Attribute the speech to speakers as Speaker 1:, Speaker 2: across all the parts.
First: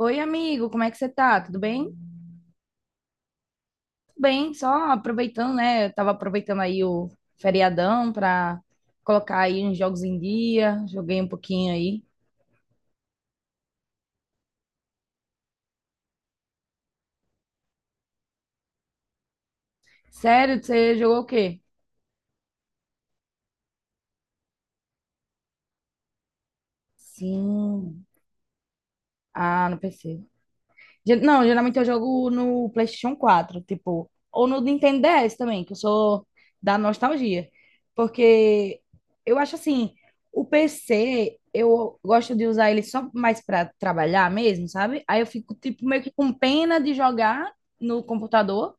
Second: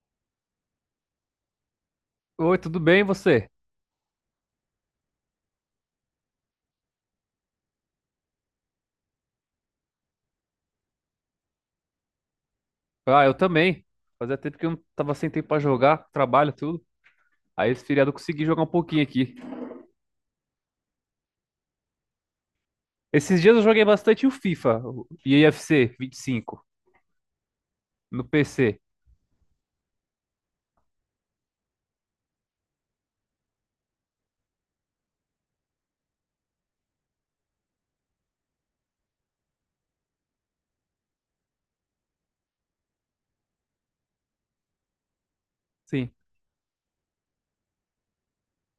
Speaker 1: Oi, amigo, como é que você tá? Tudo bem?
Speaker 2: Oi, tudo bem, e você?
Speaker 1: Tudo bem, só aproveitando, né? Eu tava aproveitando aí o feriadão pra colocar aí uns jogos em dia, joguei um pouquinho aí.
Speaker 2: Ah, eu também. Fazia tempo que eu não tava sem tempo pra jogar, trabalho, tudo. Aí esse feriado eu consegui jogar um pouquinho aqui.
Speaker 1: Sério, você jogou o quê?
Speaker 2: Esses dias eu joguei bastante o FIFA, o EFC 25,
Speaker 1: Sim.
Speaker 2: no PC.
Speaker 1: Ah, no PC. Não, geralmente eu jogo no PlayStation 4, tipo, ou no Nintendo DS também, que eu sou da nostalgia. Porque eu acho assim, o PC, eu gosto de usar ele só mais para trabalhar mesmo, sabe? Aí eu fico, tipo, meio que
Speaker 2: Sim.
Speaker 1: com pena de jogar no computador.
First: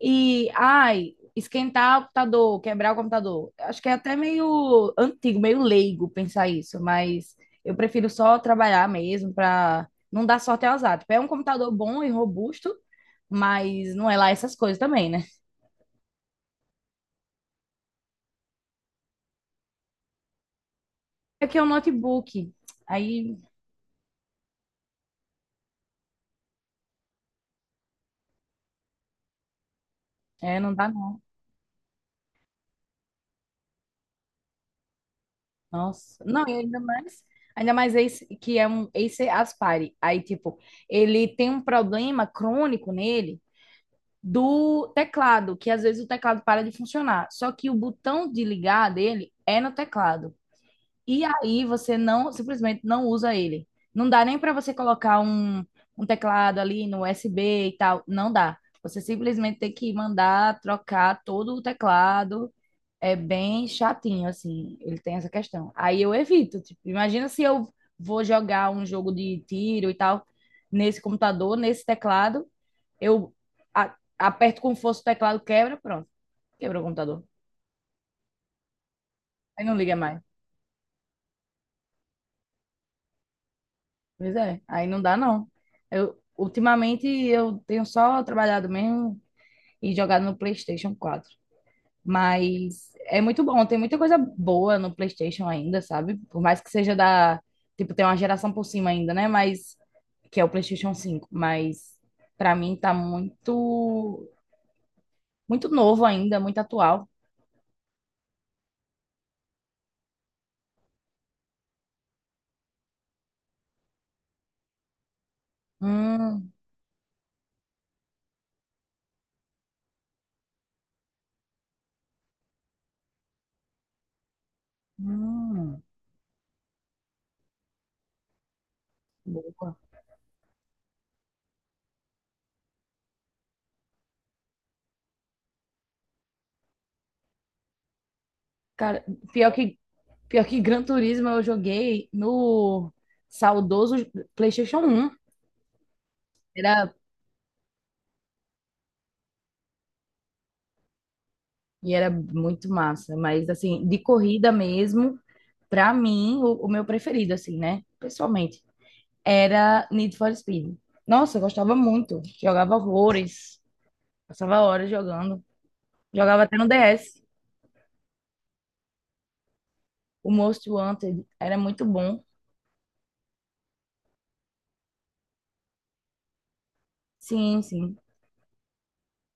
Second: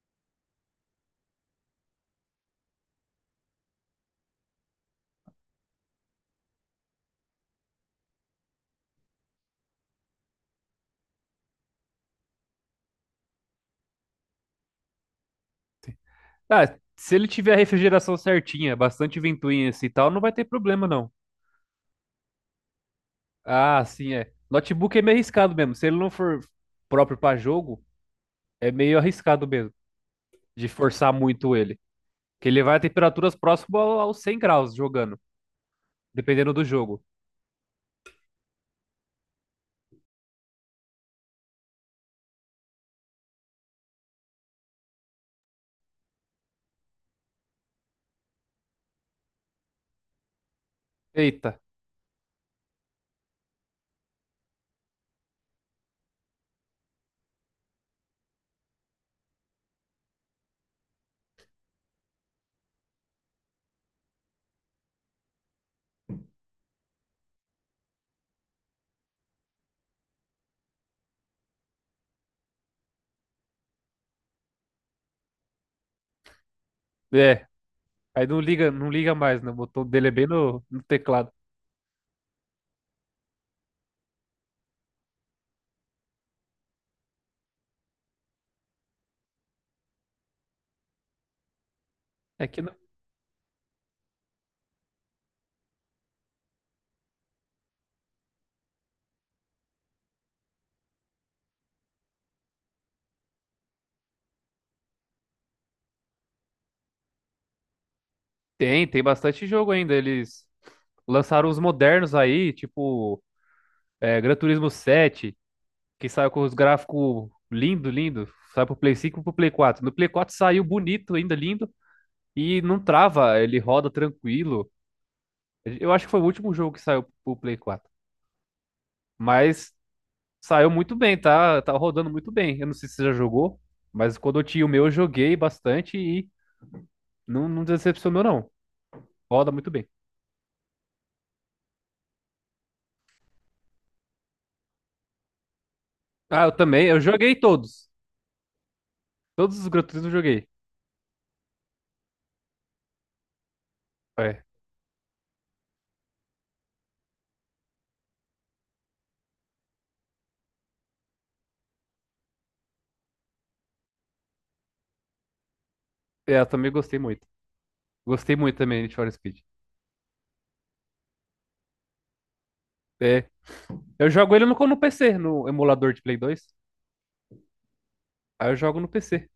Speaker 1: E, ai, esquentar o computador, quebrar o computador. Acho que é até meio antigo, meio leigo pensar isso, mas eu prefiro só trabalhar mesmo para não dar sorte ao azar. Tipo, é um computador bom e robusto, mas não é lá essas coisas também, né?
Speaker 2: Ah, se ele tiver a refrigeração certinha, bastante ventoinha assim e tal, não vai ter problema não.
Speaker 1: Aqui é um notebook, aí
Speaker 2: Ah, sim, é. Notebook é meio arriscado mesmo. Se ele não for próprio pra jogo, é meio arriscado mesmo
Speaker 1: é,
Speaker 2: de
Speaker 1: não dá
Speaker 2: forçar
Speaker 1: não.
Speaker 2: muito ele. Que ele vai a temperaturas próximas aos 100 graus jogando,
Speaker 1: Nossa, não, e
Speaker 2: dependendo do jogo.
Speaker 1: ainda mais esse que é um Acer Aspire. Aí, tipo, ele tem um problema crônico nele do teclado, que às vezes o teclado para de funcionar. Só que o botão de ligar dele é no teclado. E
Speaker 2: Eita.
Speaker 1: aí você não, simplesmente não usa ele. Não dá nem para você colocar um teclado ali no USB e tal. Não dá. Você simplesmente tem que mandar trocar todo o teclado. É bem chatinho, assim. Ele tem essa questão. Aí eu evito. Tipo, imagina se eu vou jogar um jogo de tiro e tal nesse computador, nesse teclado eu aperto com força o teclado, quebra, pronto, quebra o computador.
Speaker 2: É, aí não liga, não liga mais, né? O
Speaker 1: Aí não
Speaker 2: botão
Speaker 1: liga
Speaker 2: dele é
Speaker 1: mais.
Speaker 2: bem no teclado.
Speaker 1: Pois é, aí não dá não. Ultimamente eu tenho só trabalhado mesmo e jogado no PlayStation 4.
Speaker 2: É que não...
Speaker 1: Mas é muito bom, tem muita coisa boa no PlayStation ainda, sabe? Por mais que seja da, tipo, tem uma geração por cima ainda, né? Mas que é o PlayStation 5, mas pra mim tá muito muito novo ainda, muito atual.
Speaker 2: Tem bastante jogo ainda. Eles lançaram os modernos aí, tipo Gran Turismo 7, que saiu com
Speaker 1: Hum,
Speaker 2: os gráficos lindo, lindo. Sai pro Play 5 e pro Play 4. No Play 4 saiu bonito, ainda lindo, e não trava, ele roda tranquilo.
Speaker 1: hum,
Speaker 2: Eu acho que foi o último jogo que saiu pro Play 4. Mas
Speaker 1: boa.
Speaker 2: saiu muito bem, tá? Tá rodando muito bem. Eu não sei se você já jogou, mas quando eu tinha o meu, eu joguei bastante e não, não decepcionou, não.
Speaker 1: Cara,
Speaker 2: Roda
Speaker 1: pior
Speaker 2: muito
Speaker 1: que,
Speaker 2: bem.
Speaker 1: pior que Gran Turismo eu joguei no saudoso PlayStation 1.
Speaker 2: Ah, eu também.
Speaker 1: Era,
Speaker 2: Eu joguei todos. Todos os Gran Turismo eu joguei.
Speaker 1: e era muito massa, mas assim, de
Speaker 2: É.
Speaker 1: corrida mesmo, pra mim, o meu preferido, assim, né? Pessoalmente, era Need for Speed. Nossa, eu gostava muito. Jogava horrores. Passava horas jogando.
Speaker 2: É,
Speaker 1: Jogava
Speaker 2: eu
Speaker 1: até no
Speaker 2: também gostei
Speaker 1: DS.
Speaker 2: muito. Gostei muito também de Need for Speed.
Speaker 1: O Most Wanted era muito bom.
Speaker 2: É. Eu jogo ele no PC, no emulador de Play 2.
Speaker 1: Sim, sim.
Speaker 2: Aí eu jogo no PC.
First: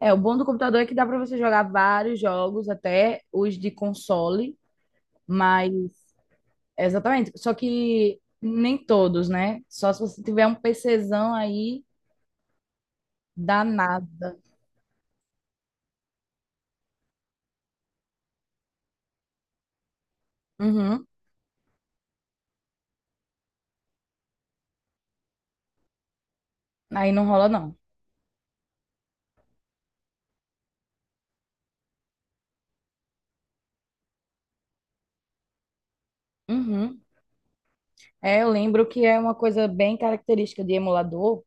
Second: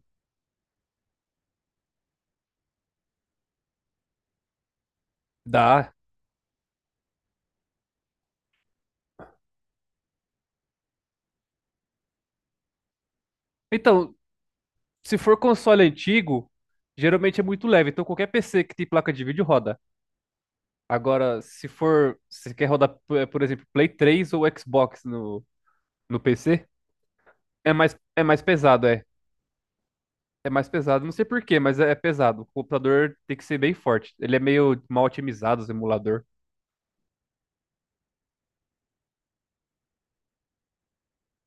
Speaker 1: É, o bom do computador é que dá pra você jogar vários jogos, até os de console, mas.
Speaker 2: Dá.
Speaker 1: Exatamente. Só que nem todos, né? Só se você tiver um PCzão aí
Speaker 2: Então,
Speaker 1: danada.
Speaker 2: se for console antigo, geralmente é muito leve. Então, qualquer PC que tem placa de vídeo roda.
Speaker 1: Uhum.
Speaker 2: Agora, se for. Se quer rodar, por exemplo, Play 3 ou Xbox no PC,
Speaker 1: Aí não rola, não.
Speaker 2: é mais pesado, é. É mais pesado, não sei por quê, mas é pesado. O computador tem que ser bem forte. Ele é meio mal otimizado, o emulador.
Speaker 1: Uhum. É, eu lembro que é uma coisa bem característica de emulador,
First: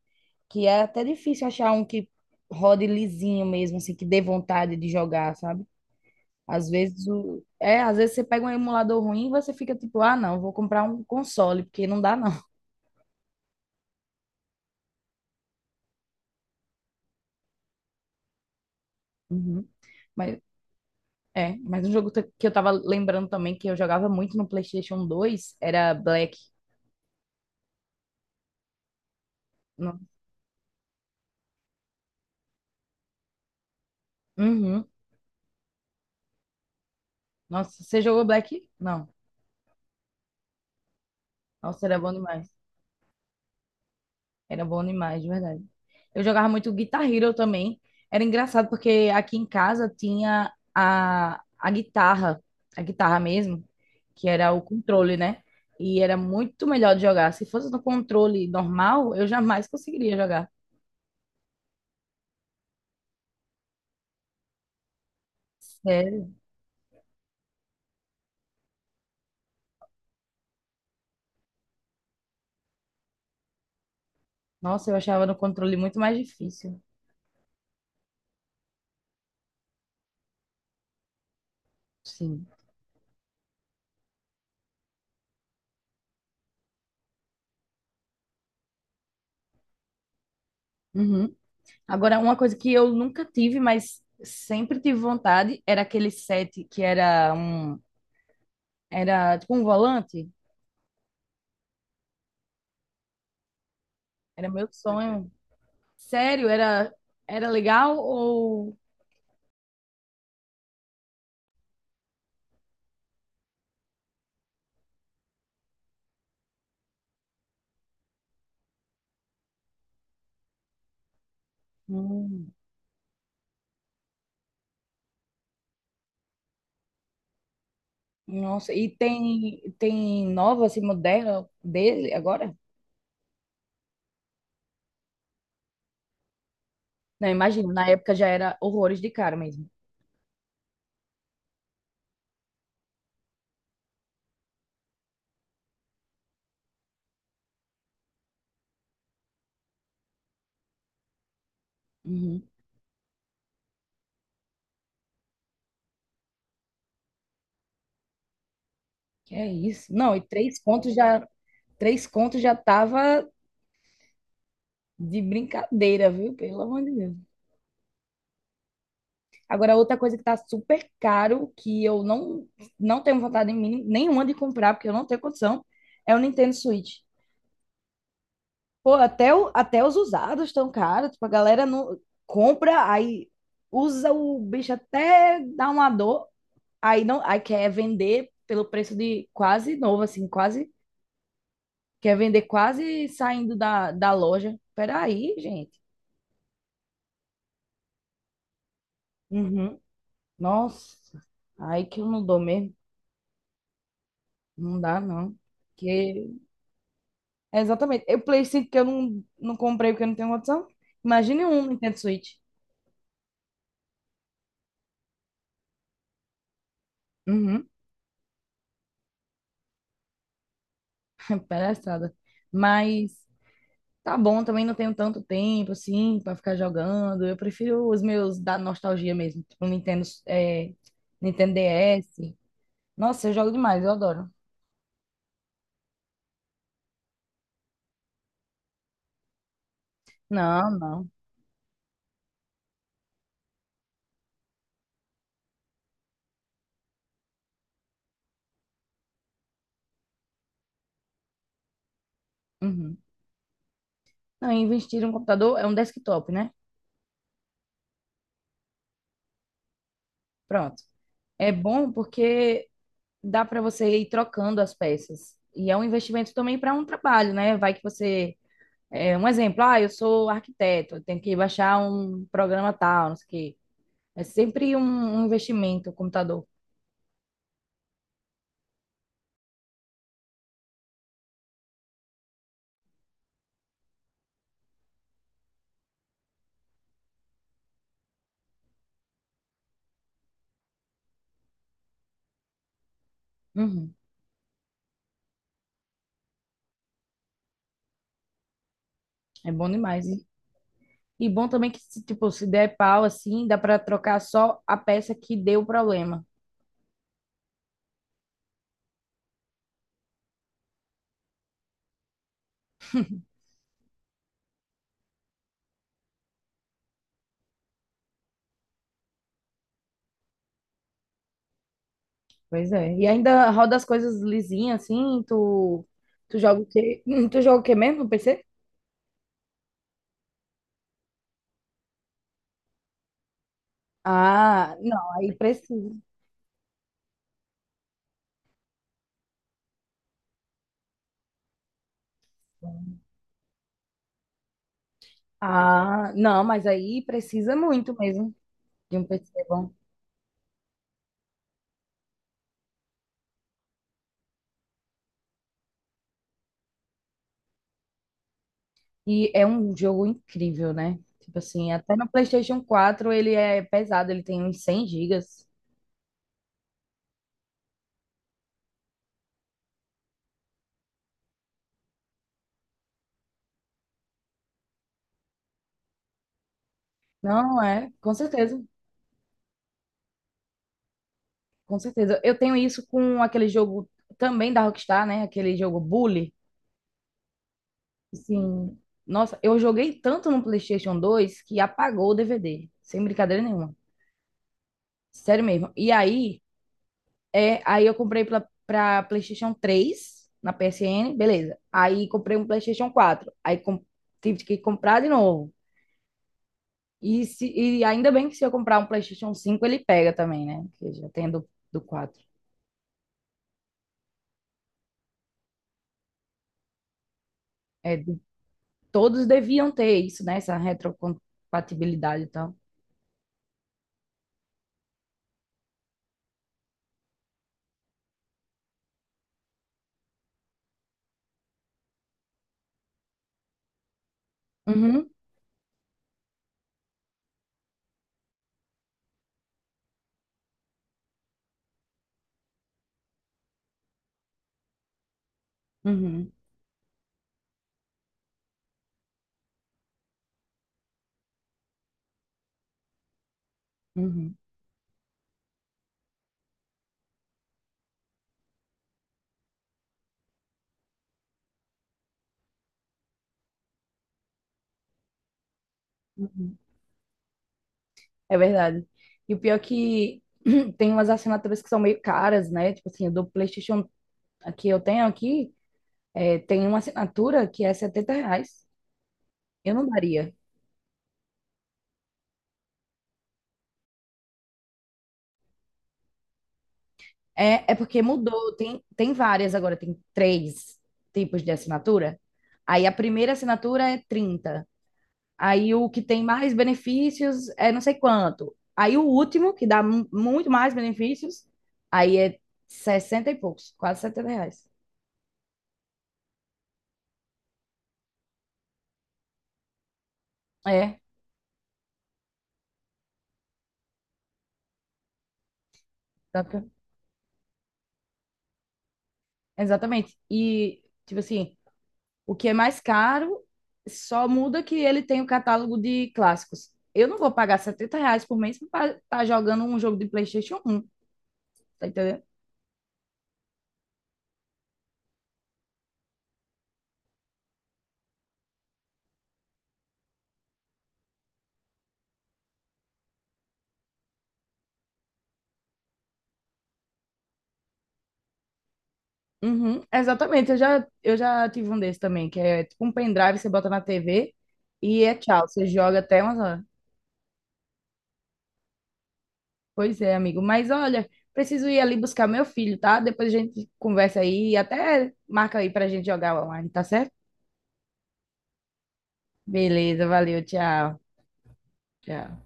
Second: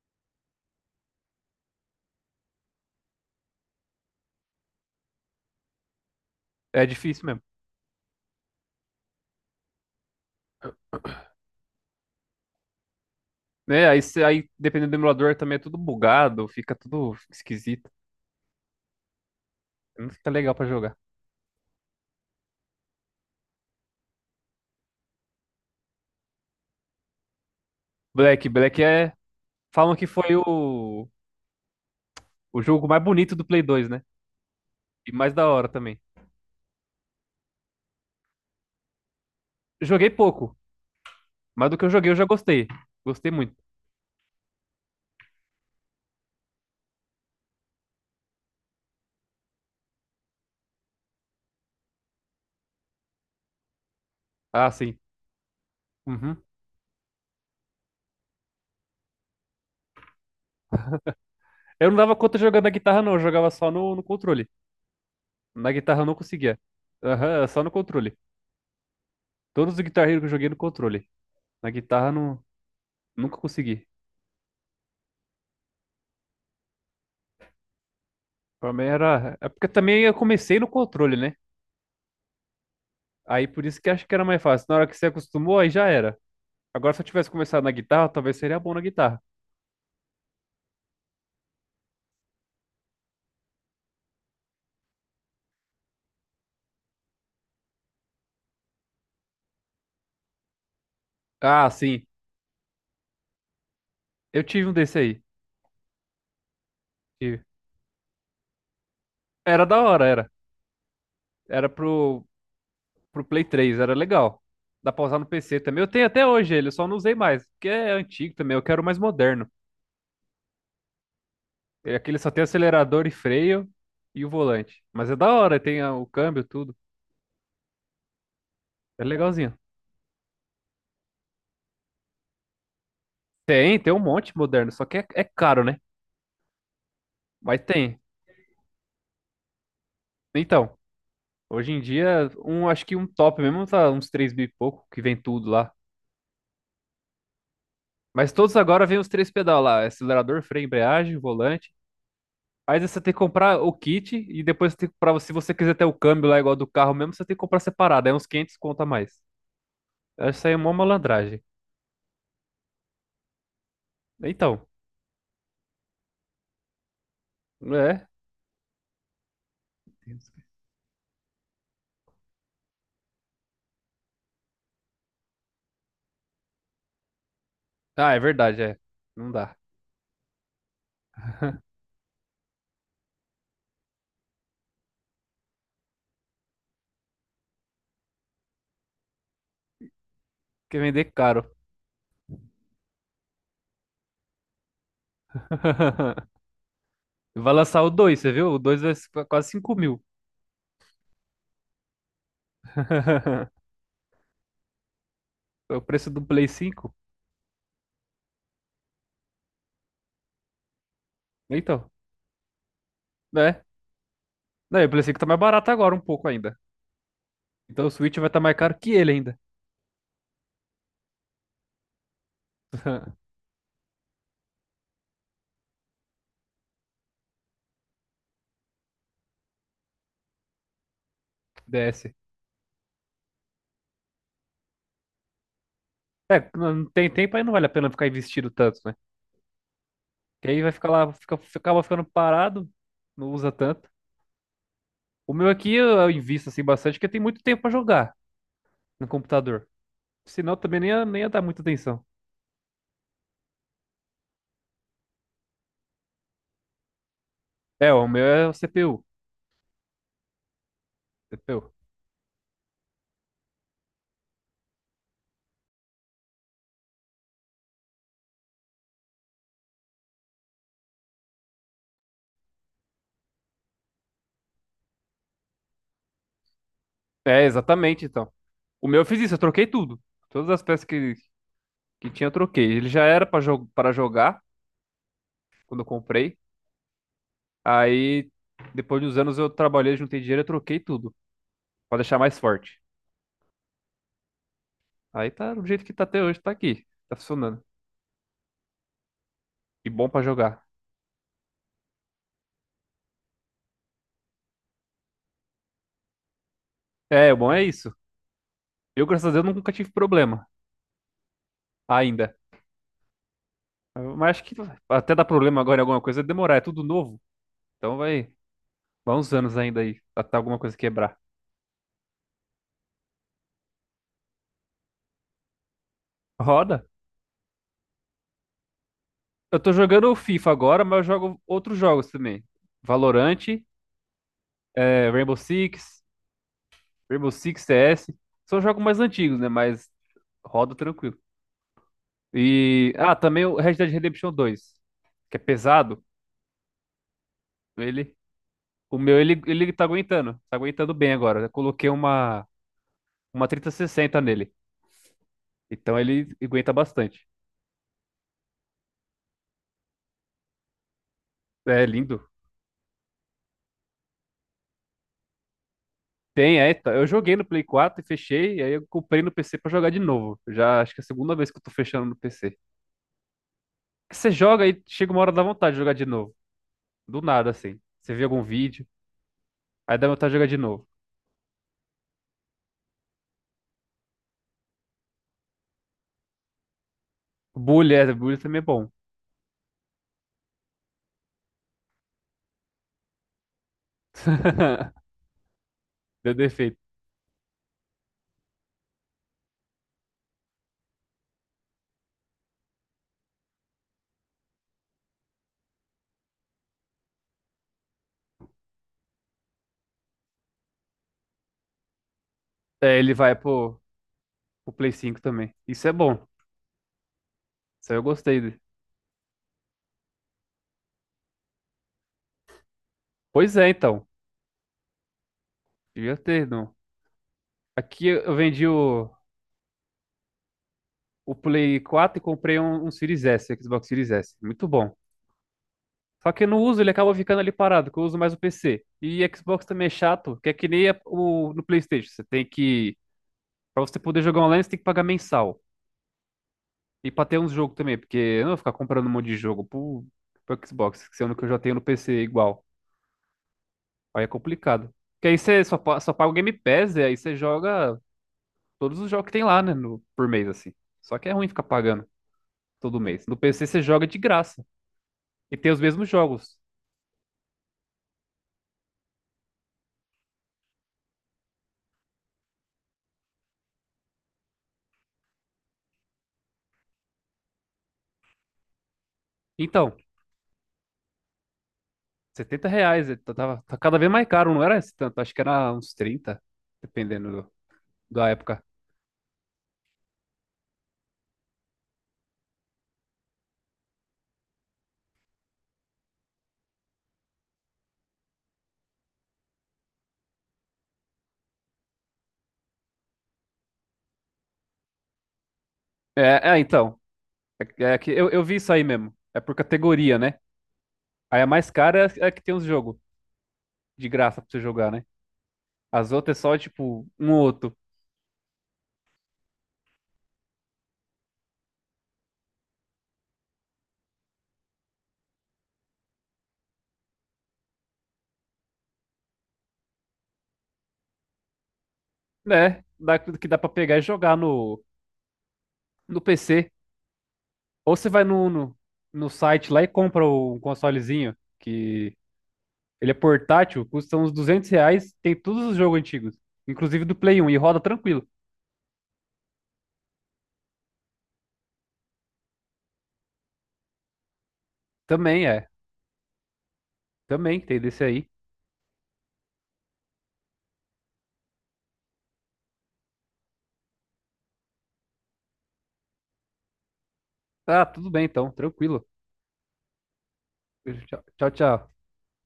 Speaker 1: que é até difícil achar um que rode lisinho mesmo, assim, que dê vontade de jogar, sabe? Às
Speaker 2: É
Speaker 1: vezes
Speaker 2: difícil
Speaker 1: o...
Speaker 2: mesmo.
Speaker 1: É, às vezes você pega um emulador ruim e você fica tipo, ah, não, vou comprar um console, porque não dá, não.
Speaker 2: Né? Aí, aí, dependendo do emulador, também é tudo bugado, fica tudo esquisito.
Speaker 1: Uhum.
Speaker 2: Não fica
Speaker 1: Mas
Speaker 2: legal pra jogar.
Speaker 1: mas um jogo que eu tava lembrando também que eu jogava muito no PlayStation 2 era Black.
Speaker 2: Black, Black é. Falam
Speaker 1: No-
Speaker 2: que foi o jogo mais bonito do Play 2, né?
Speaker 1: Uhum.
Speaker 2: E mais da hora também.
Speaker 1: Nossa, você jogou Black? Não.
Speaker 2: Joguei pouco, mas do
Speaker 1: Nossa,
Speaker 2: que eu
Speaker 1: era
Speaker 2: joguei
Speaker 1: bom
Speaker 2: eu já
Speaker 1: demais.
Speaker 2: gostei. Gostei muito.
Speaker 1: Era bom demais, de verdade. Eu jogava muito Guitar Hero também. Era engraçado porque aqui em casa tinha a guitarra, a guitarra mesmo, que era o
Speaker 2: Ah, sim.
Speaker 1: controle, né? E era
Speaker 2: Uhum.
Speaker 1: muito melhor de jogar. Se fosse no controle normal, eu jamais conseguiria jogar.
Speaker 2: Eu não dava conta jogando na guitarra, não. Eu jogava só no controle. Na guitarra eu não
Speaker 1: Sério.
Speaker 2: conseguia. Aham, só no controle. Todos os Guitar Hero que eu joguei no controle. Na guitarra não, nunca consegui.
Speaker 1: Nossa, eu achava no controle muito mais difícil.
Speaker 2: Pra mim era. É porque também eu comecei no controle, né?
Speaker 1: Sim.
Speaker 2: Aí por isso que acho que era mais fácil. Na hora que você acostumou, aí já era. Agora se eu tivesse começado na guitarra, talvez seria bom na guitarra.
Speaker 1: Uhum. Agora, uma coisa que eu nunca tive, mas sempre tive vontade, era aquele set que era tipo um volante.
Speaker 2: Ah, sim. Eu
Speaker 1: Era meu
Speaker 2: tive um desse aí.
Speaker 1: sonho. Sério, era,
Speaker 2: Tive.
Speaker 1: era legal ou.
Speaker 2: Era da hora, era. Era pro Play 3, era legal. Dá pra usar no PC também. Eu tenho até hoje ele, eu só não usei mais. Porque é antigo também, eu quero o mais moderno. É. Aquele só tem
Speaker 1: Hum,
Speaker 2: acelerador e freio e o volante. Mas é da hora, tem o câmbio, tudo.
Speaker 1: nossa, e
Speaker 2: É legalzinho.
Speaker 1: tem nova assim moderna dele agora?
Speaker 2: Tem um monte moderno, só que é caro, né?
Speaker 1: Não,
Speaker 2: Mas
Speaker 1: imagino, na
Speaker 2: tem.
Speaker 1: época já era horrores de cara mesmo.
Speaker 2: Então, hoje em dia, um, acho que um top mesmo tá uns 3 mil e pouco, que vem tudo lá. Mas todos agora vem os três pedal lá, acelerador, freio, embreagem, volante.
Speaker 1: Uhum.
Speaker 2: Aí você tem que comprar o kit e depois tem que comprar, se você quiser ter o câmbio lá igual do carro mesmo, você tem que comprar separado, é uns 500 conta a mais.
Speaker 1: Que é isso? Não, e
Speaker 2: Eu acho isso aí é
Speaker 1: três
Speaker 2: uma
Speaker 1: contos já
Speaker 2: malandragem.
Speaker 1: três contos já tava
Speaker 2: Então,
Speaker 1: de brincadeira, viu? Pelo amor de Deus.
Speaker 2: é.
Speaker 1: Agora, outra coisa que tá super caro, que eu não, não tenho vontade em mim, nenhuma de comprar, porque eu não tenho condição, é o Nintendo Switch.
Speaker 2: Ah, é verdade, é.
Speaker 1: Pô,
Speaker 2: Não dá.
Speaker 1: até os usados estão caros. Tipo, a galera não compra, aí usa o bicho até dar uma dor, aí não, aí quer vender pelo preço de quase novo, assim, quase.
Speaker 2: Porque vender caro.
Speaker 1: Quer vender quase saindo da loja. Peraí, gente.
Speaker 2: Vai lançar o 2 você viu? O 2 vai quase 5
Speaker 1: Uhum.
Speaker 2: mil.
Speaker 1: Nossa, aí que eu não dou mesmo. Não dá, não.
Speaker 2: O preço do
Speaker 1: Porque.
Speaker 2: Play 5.
Speaker 1: É, exatamente. Eu Play 5 que eu não, não comprei porque eu não tenho condição. Imagine um
Speaker 2: Então,
Speaker 1: Nintendo Switch.
Speaker 2: né? Não, e o Play 5 tá mais barato agora um pouco ainda.
Speaker 1: Uhum.
Speaker 2: Então o Switch vai estar mais caro que ele ainda.
Speaker 1: É palhaçada. Mas tá bom, também não tenho tanto tempo assim pra ficar jogando. Eu prefiro os meus da nostalgia mesmo, tipo Nintendo, é, Nintendo
Speaker 2: DS.
Speaker 1: DS. Nossa, eu jogo demais, eu adoro.
Speaker 2: É, não tem tempo aí não vale a pena ficar investindo tanto, né? Que aí
Speaker 1: Não,
Speaker 2: vai ficar
Speaker 1: não.
Speaker 2: lá, acaba ficando parado, não usa tanto. O meu aqui eu invisto assim bastante, porque tem muito tempo pra jogar no computador. Senão também nem ia dar muita atenção.
Speaker 1: Uhum. Não, investir em um computador é um desktop, né?
Speaker 2: É, o meu é o CPU.
Speaker 1: Pronto. É
Speaker 2: CPU.
Speaker 1: bom porque dá para você ir trocando as peças. E é um investimento também para um trabalho, né? Vai que você. É, um exemplo, ah, eu sou arquiteto, eu tenho que baixar um programa tal, não sei o quê. É sempre um investimento, o computador.
Speaker 2: É, exatamente, então. O meu eu fiz isso, eu troquei tudo. Todas as peças que tinha eu troquei. Ele já era pra jo para jogar, quando eu comprei. Aí, depois de uns anos, eu trabalhei, juntei dinheiro, eu troquei tudo pra deixar mais forte.
Speaker 1: Uhum,
Speaker 2: Aí tá do jeito que tá até hoje, tá aqui. Tá funcionando.
Speaker 1: é bom
Speaker 2: E
Speaker 1: demais.
Speaker 2: bom pra jogar.
Speaker 1: E bom também que, se, tipo, se der pau, assim, dá para trocar só a peça que deu o problema.
Speaker 2: É, o bom é isso. Eu, graças a Deus, nunca tive problema ainda. Mas acho que até dar problema agora em alguma coisa é demorar, é tudo novo. Então vai uns anos ainda aí, até alguma coisa quebrar.
Speaker 1: Pois é. E ainda roda as coisas lisinhas, assim, tu joga o
Speaker 2: Roda.
Speaker 1: quê? Tu joga o quê mesmo no PC?
Speaker 2: Eu tô jogando o FIFA agora, mas eu jogo outros jogos também. Valorant,
Speaker 1: Ah, não, aí
Speaker 2: Rainbow
Speaker 1: precisa.
Speaker 2: Six, Rainbow Six CS. São jogos mais antigos, né? Mas roda tranquilo. E. Ah, também o Red Dead Redemption 2, que é pesado.
Speaker 1: Ah, não, mas aí precisa muito
Speaker 2: Ele.
Speaker 1: mesmo de
Speaker 2: O
Speaker 1: um
Speaker 2: meu,
Speaker 1: PC
Speaker 2: ele,
Speaker 1: bom.
Speaker 2: ele tá aguentando. Tá aguentando bem agora. Eu coloquei uma 3060 nele. Então ele aguenta bastante.
Speaker 1: E é um jogo incrível, né? Tipo assim,
Speaker 2: É
Speaker 1: até no
Speaker 2: lindo.
Speaker 1: PlayStation 4 ele é pesado, ele tem uns 100 gigas.
Speaker 2: Tem, é. Tá. Eu joguei no Play 4 e fechei. E aí eu comprei no PC pra jogar de novo. Já acho que é a segunda vez que eu tô fechando no PC. Você joga e chega uma hora da vontade de jogar de novo. Do nada,
Speaker 1: Não,
Speaker 2: assim.
Speaker 1: é, com
Speaker 2: Você vê algum
Speaker 1: certeza,
Speaker 2: vídeo, aí dá vontade de jogar de novo.
Speaker 1: com certeza. Eu tenho isso com aquele jogo também da Rockstar, né? Aquele jogo Bully.
Speaker 2: Bully, Bully também é
Speaker 1: Assim,
Speaker 2: bom.
Speaker 1: nossa, eu joguei tanto no PlayStation 2 que apagou o DVD, sem brincadeira nenhuma. Sério mesmo. E
Speaker 2: Deu
Speaker 1: aí,
Speaker 2: defeito.
Speaker 1: é, aí eu comprei pra, pra PlayStation 3 na PSN, beleza. Aí comprei um PlayStation 4. Aí tive que comprar de novo. E ainda bem que se eu comprar um PlayStation 5 ele pega também, né? Que já tem do quatro.
Speaker 2: É, ele vai, pô. O Play 5 também. Isso é bom. Isso
Speaker 1: É,
Speaker 2: aí eu gostei dele.
Speaker 1: todos deviam ter isso, né? Essa retrocompatibilidade e tal.
Speaker 2: Pois é, então. Devia ter, não. Aqui eu vendi o Play 4 e comprei um Series S, Xbox Series S. Muito bom.
Speaker 1: Uhum,
Speaker 2: Só que eu não uso, ele acaba ficando ali parado, que eu uso mais o PC. E Xbox também é chato, que é que nem o, no PlayStation. Você tem que. Pra você poder jogar online, você tem que pagar mensal.
Speaker 1: uhum,
Speaker 2: E pra ter uns jogos também, porque eu não vou ficar comprando um monte de jogo pro Xbox, sendo que eu já tenho no PC igual. Aí é
Speaker 1: uhum,
Speaker 2: complicado. Porque aí você só, só paga o Game Pass, e aí você joga todos os jogos que tem lá, né? No, por mês, assim. Só que é ruim ficar pagando todo mês. No PC você joga de graça. E tem os mesmos
Speaker 1: uhum.
Speaker 2: jogos.
Speaker 1: É verdade. E o pior é que tem umas assinaturas que são meio caras, né? Tipo assim, do PlayStation que eu tenho aqui, é, tem uma assinatura que é 70 reais. Eu não
Speaker 2: Então,
Speaker 1: daria.
Speaker 2: R$ 70. Tá, tá cada vez mais caro, não era esse tanto. Acho que era uns 30, dependendo
Speaker 1: É porque
Speaker 2: da
Speaker 1: mudou,
Speaker 2: época.
Speaker 1: tem várias agora, tem três tipos de assinatura. Aí a primeira assinatura é 30. Aí o que tem mais benefícios é não sei quanto. Aí o último, que dá muito mais benefícios, aí é 60 e poucos, quase 70 reais.
Speaker 2: É, é, então. É, é que eu vi isso aí mesmo. É por categoria, né?
Speaker 1: É,
Speaker 2: Aí a mais cara é, é a que tem uns jogos de graça pra você jogar, né? As outras é só,
Speaker 1: exata-
Speaker 2: tipo, um ou outro.
Speaker 1: exatamente. E, tipo assim, o que é mais caro só muda que ele tem o catálogo de clássicos. Eu não vou pagar 70 reais por mês para estar jogando um jogo de PlayStation 1, tá entendendo?
Speaker 2: Né? Dá, que dá pra pegar e jogar no PC. Ou você vai no site lá e compra um consolezinho, que ele é portátil, custa uns R$ 200, tem todos os jogos antigos, inclusive do Play 1, e roda tranquilo.
Speaker 1: Uhum, exatamente, eu já tive um desse também, que é tipo um pendrive, você bota na TV e é tchau,
Speaker 2: Também
Speaker 1: você
Speaker 2: é,
Speaker 1: joga até umas horas.
Speaker 2: também tem desse aí.
Speaker 1: Pois é, amigo, mas olha, preciso ir ali buscar meu filho, tá? Depois a gente conversa aí e até marca aí pra gente jogar online, tá certo?
Speaker 2: Ah, tudo bem então, tranquilo.
Speaker 1: Beleza, valeu,
Speaker 2: Tchau,
Speaker 1: tchau,
Speaker 2: tchau. Tchau.
Speaker 1: tchau.